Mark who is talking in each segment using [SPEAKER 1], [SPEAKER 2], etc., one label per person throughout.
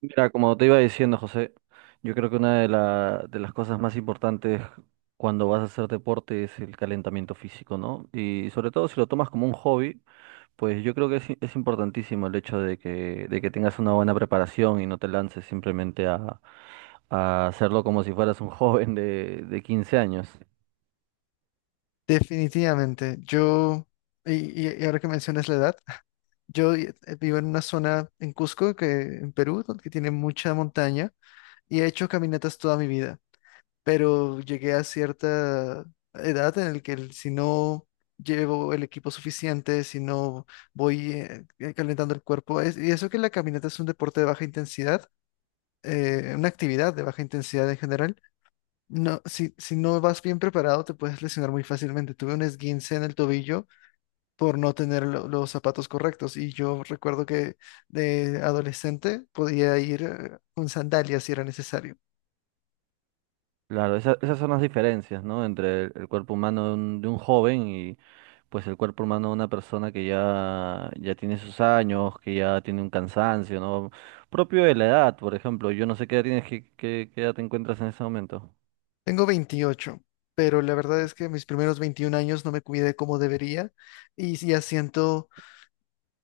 [SPEAKER 1] Mira, como te iba diciendo, José, yo creo que de las cosas más importantes cuando vas a hacer deporte es el calentamiento físico, ¿no? Y sobre todo si lo tomas como un hobby, pues yo creo que es importantísimo el hecho de que tengas una buena preparación y no te lances simplemente a hacerlo como si fueras un joven de 15 años.
[SPEAKER 2] Definitivamente, yo, y, y ahora que mencionas la edad, yo vivo en una zona en Cusco, que, en Perú, donde que tiene mucha montaña, y he hecho caminatas toda mi vida, pero llegué a cierta edad en la que si no llevo el equipo suficiente, si no voy calentando el cuerpo, y eso que la caminata es un deporte de baja intensidad, una actividad de baja intensidad en general. No, si no vas bien preparado, te puedes lesionar muy fácilmente. Tuve un esguince en el tobillo por no tener los zapatos correctos. Y yo recuerdo que de adolescente podía ir con sandalias si era necesario.
[SPEAKER 1] Claro, esas son las diferencias, ¿no? Entre el cuerpo humano de un joven pues el cuerpo humano de una persona que ya, ya tiene sus años, que ya tiene un cansancio, ¿no? Propio de la edad, por ejemplo. Yo no sé qué edad tienes, qué edad te encuentras en ese momento.
[SPEAKER 2] Tengo 28, pero la verdad es que mis primeros 21 años no me cuidé como debería y ya siento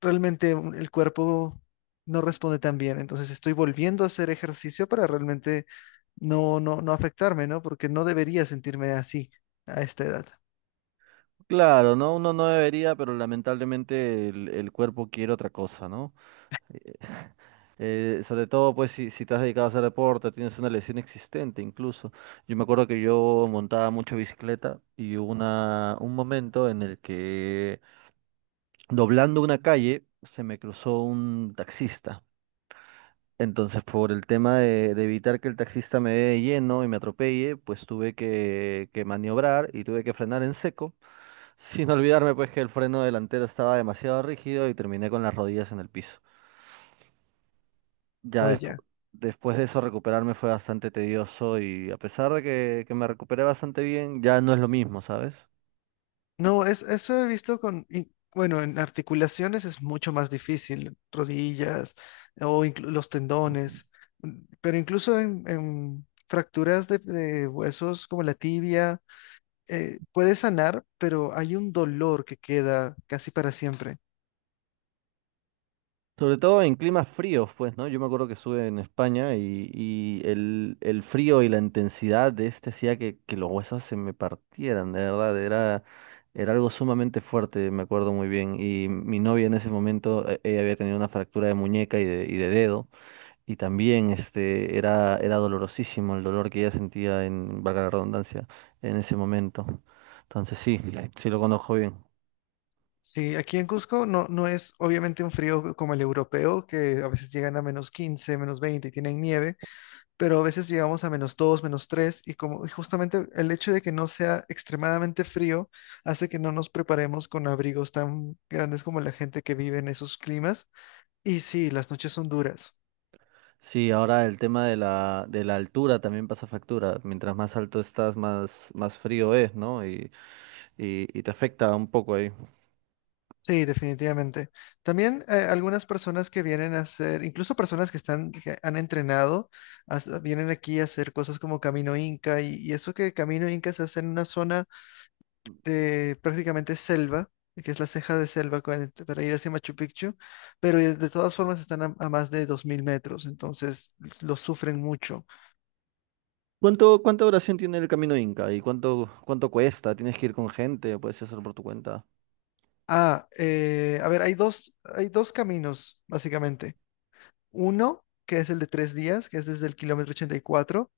[SPEAKER 2] realmente el cuerpo no responde tan bien. Entonces estoy volviendo a hacer ejercicio para realmente no afectarme, ¿no? Porque no debería sentirme así a esta edad.
[SPEAKER 1] Claro, ¿no? Uno no debería, pero lamentablemente el cuerpo quiere otra cosa, ¿no? Eh, sobre todo, pues, si te has dedicado a hacer deporte, tienes una lesión existente incluso. Yo me acuerdo que yo montaba mucho bicicleta y hubo un momento en el que doblando una calle, se me cruzó un taxista. Entonces, por el tema de evitar que el taxista me dé de lleno y me atropelle, pues tuve que maniobrar y tuve que frenar en seco, sin olvidarme pues que el freno delantero estaba demasiado rígido y terminé con las rodillas en el piso. Ya despu-
[SPEAKER 2] Vaya.
[SPEAKER 1] Después de eso recuperarme fue bastante tedioso y a pesar de que me recuperé bastante bien, ya no es lo mismo, ¿sabes?
[SPEAKER 2] No, eso he visto y, bueno, en articulaciones es mucho más difícil, rodillas o los tendones, mm, pero incluso en fracturas de huesos como la tibia, puede sanar, pero hay un dolor que queda casi para siempre.
[SPEAKER 1] Sobre todo en climas fríos, pues, ¿no? Yo me acuerdo que estuve en España y el frío y la intensidad de este hacía que los huesos se me partieran, de verdad, era algo sumamente fuerte, me acuerdo muy bien. Y mi novia en ese momento, ella había tenido una fractura de muñeca y de dedo, y también era dolorosísimo el dolor que ella sentía en, valga la redundancia, en ese momento. Entonces sí, sí lo conozco bien.
[SPEAKER 2] Sí, aquí en Cusco no, no es obviamente un frío como el europeo, que a veces llegan a -15, -20 y tienen nieve, pero a veces llegamos a -2, -3 y como y justamente el hecho de que no sea extremadamente frío hace que no nos preparemos con abrigos tan grandes como la gente que vive en esos climas. Y sí, las noches son duras.
[SPEAKER 1] Sí, ahora el tema de la altura también pasa factura. Mientras más alto estás, más frío es, ¿no? Y te afecta un poco ahí.
[SPEAKER 2] Sí, definitivamente. También algunas personas que vienen a hacer, incluso personas que están, que han entrenado, vienen aquí a hacer cosas como Camino Inca y eso que Camino Inca se hace en una zona de prácticamente selva, que es la ceja de selva para ir hacia Machu Picchu, pero de todas formas están a más de 2.000 metros, entonces lo sufren mucho.
[SPEAKER 1] ¿Cuánto, cuánta duración tiene el camino Inca? ¿Y cuánto cuesta? ¿Tienes que ir con gente? ¿O puedes hacerlo por tu cuenta?
[SPEAKER 2] Ah, a ver, hay dos caminos, básicamente. Uno, que es el de 3 días, que es desde el kilómetro 84.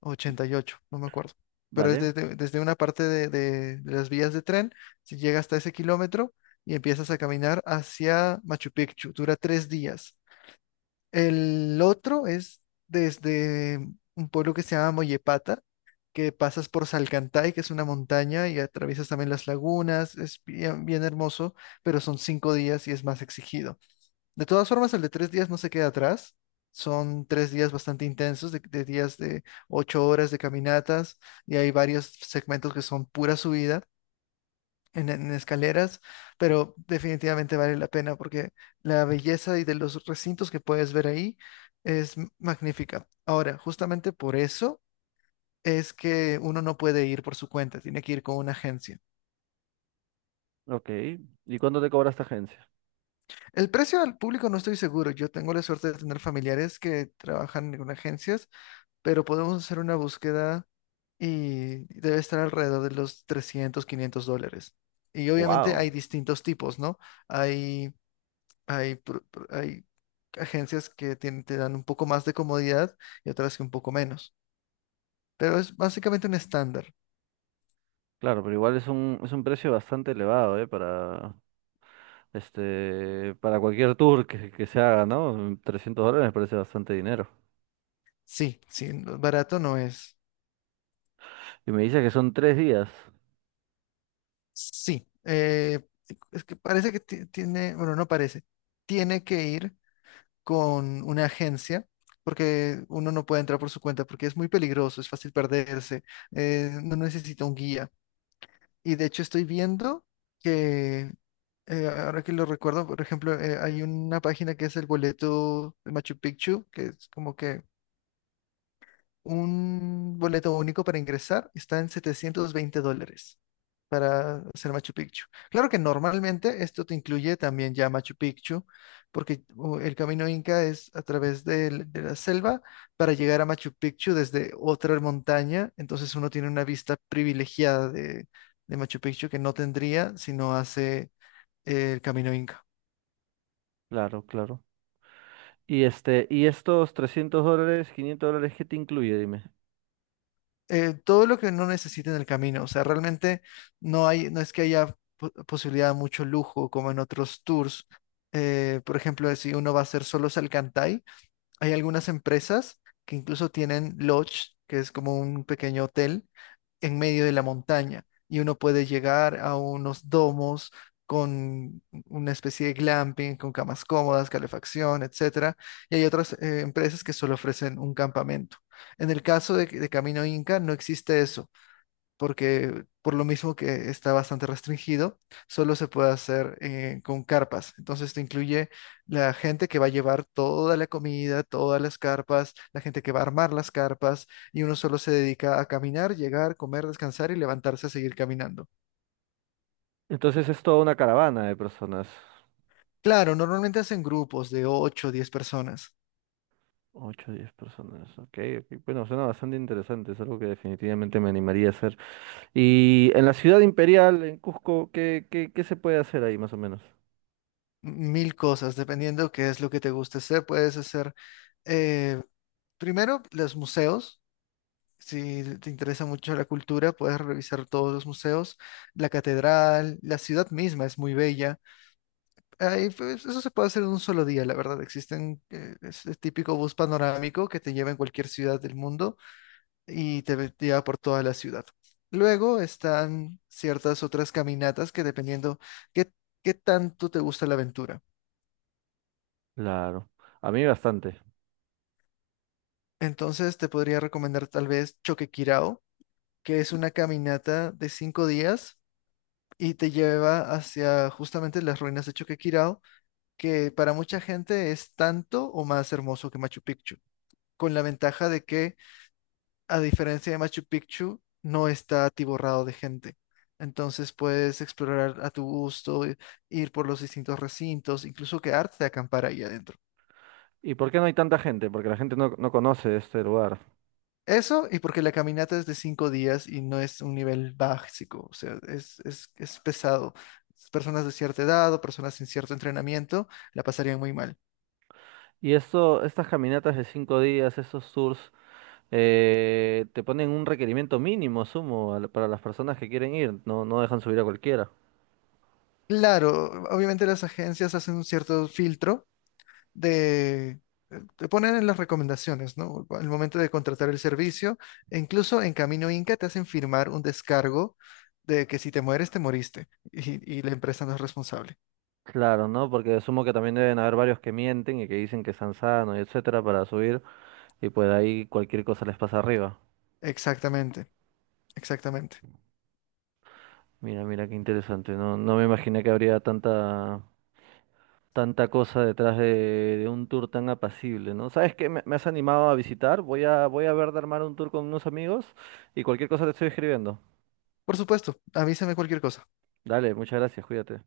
[SPEAKER 2] 88, no me acuerdo. Pero es
[SPEAKER 1] ¿Vale?
[SPEAKER 2] desde una parte de las vías de tren, se llega hasta ese kilómetro y empiezas a caminar hacia Machu Picchu. Dura 3 días. El otro es desde un pueblo que se llama Moyepata, que pasas por Salcantay, que es una montaña, y atraviesas también las lagunas. Es bien, bien hermoso, pero son 5 días y es más exigido. De todas formas, el de tres días no se queda atrás. Son 3 días bastante intensos, de días de 8 horas de caminatas, y hay varios segmentos que son pura subida en escaleras, pero definitivamente vale la pena porque la belleza y de los recintos que puedes ver ahí es magnífica. Ahora, justamente por eso es que uno no puede ir por su cuenta, tiene que ir con una agencia.
[SPEAKER 1] Ok. ¿Y cuánto te cobra esta agencia?
[SPEAKER 2] El precio al público no estoy seguro. Yo tengo la suerte de tener familiares que trabajan en agencias pero podemos hacer una búsqueda y debe estar alrededor de los 300-500 dólares. Y obviamente hay
[SPEAKER 1] Wow.
[SPEAKER 2] distintos tipos, ¿no? Hay, hay agencias que te dan un poco más de comodidad y otras que un poco menos. Pero es básicamente un estándar.
[SPEAKER 1] Claro, pero igual es un precio bastante elevado, ¿eh? Para cualquier tour que se haga, ¿no? 300 dólares me parece bastante dinero.
[SPEAKER 2] Sí, sí, barato no es.
[SPEAKER 1] Y me dice que son 3 días.
[SPEAKER 2] Sí, es que parece que tiene, bueno, no parece. Tiene que ir con una agencia, porque uno no puede entrar por su cuenta, porque es muy peligroso, es fácil perderse, no necesita un guía. Y de hecho estoy viendo que, ahora que lo recuerdo, por ejemplo, hay una página que es el boleto de Machu Picchu, que es como que un boleto único para ingresar está en 720 dólares para hacer Machu Picchu. Claro que normalmente esto te incluye también ya Machu Picchu, porque el camino Inca es a través de, la selva para llegar a Machu Picchu desde otra montaña, entonces uno tiene una vista privilegiada de Machu Picchu que no tendría si no hace el camino Inca.
[SPEAKER 1] Claro, claro. Y y estos 300 dólares, 500 dólares, ¿qué te incluye? Dime.
[SPEAKER 2] Todo lo que no necesite en el camino. O sea, realmente no hay, no es que haya posibilidad de mucho lujo como en otros tours. Por ejemplo, si uno va a hacer solo Salcantay, hay algunas empresas que incluso tienen lodge, que es como un pequeño hotel en medio de la montaña y uno puede llegar a unos domos con una especie de glamping, con camas cómodas, calefacción, etcétera. Y hay otras empresas que solo ofrecen un campamento. En el caso de Camino Inca no existe eso porque por lo mismo que está bastante restringido, solo se puede hacer con carpas. Entonces te incluye la gente que va a llevar toda la comida, todas las carpas, la gente que va a armar las carpas, y uno solo se dedica a caminar, llegar, comer, descansar y levantarse a seguir caminando.
[SPEAKER 1] Entonces es toda una caravana de personas.
[SPEAKER 2] Claro, normalmente hacen grupos de 8, o 10 personas,
[SPEAKER 1] 8, 10 personas. Ok, ok. Bueno, suena bastante interesante. Es algo que definitivamente me animaría a hacer. Y en la ciudad imperial, en Cusco, ¿qué se puede hacer ahí más o menos?
[SPEAKER 2] mil cosas, dependiendo qué es lo que te guste hacer. Puedes hacer eh, primero los museos. Si te interesa mucho la cultura, puedes revisar todos los museos, la catedral, la ciudad misma es muy bella. Ahí, pues, eso se puede hacer en un solo día, la verdad. Existen ese típico bus panorámico que te lleva en cualquier ciudad del mundo y te, te lleva por toda la ciudad. Luego están ciertas otras caminatas que dependiendo qué, qué tanto te gusta la aventura.
[SPEAKER 1] Claro. A mí bastante.
[SPEAKER 2] Entonces te podría recomendar tal vez Choquequirao, que es una caminata de 5 días y te lleva hacia justamente las ruinas de Choquequirao, que para mucha gente es tanto o más hermoso que Machu Picchu, con la ventaja de que, a diferencia de Machu Picchu, no está atiborrado de gente. Entonces puedes explorar a tu gusto, ir por los distintos recintos, incluso quedarte a acampar ahí adentro.
[SPEAKER 1] ¿Y por qué no hay tanta gente? Porque la gente no, no conoce este lugar.
[SPEAKER 2] Eso, y porque la caminata es de 5 días y no es un nivel básico, o sea, es pesado. Personas de cierta edad o personas sin cierto entrenamiento la pasarían muy mal.
[SPEAKER 1] Y estas caminatas de 5 días, estos tours, te ponen un requerimiento mínimo, sumo, para las personas que quieren ir. No, no dejan subir a cualquiera.
[SPEAKER 2] Claro, obviamente las agencias hacen un cierto filtro de, te ponen en las recomendaciones, ¿no? Al momento de contratar el servicio, e incluso en Camino Inca te hacen firmar un descargo de que si te mueres, te moriste y la empresa no es responsable.
[SPEAKER 1] Claro, ¿no? Porque sumo que también deben haber varios que mienten y que dicen que están sanos y etcétera para subir y pues ahí cualquier cosa les pasa arriba.
[SPEAKER 2] Exactamente, exactamente.
[SPEAKER 1] Mira, mira qué interesante. No, no me imaginé que habría tanta, tanta cosa detrás de un tour tan apacible, ¿no? ¿Sabes qué? Me has animado a visitar. Voy a ver de armar un tour con unos amigos y cualquier cosa te estoy escribiendo.
[SPEAKER 2] Por supuesto, avísame cualquier cosa.
[SPEAKER 1] Dale, muchas gracias, cuídate.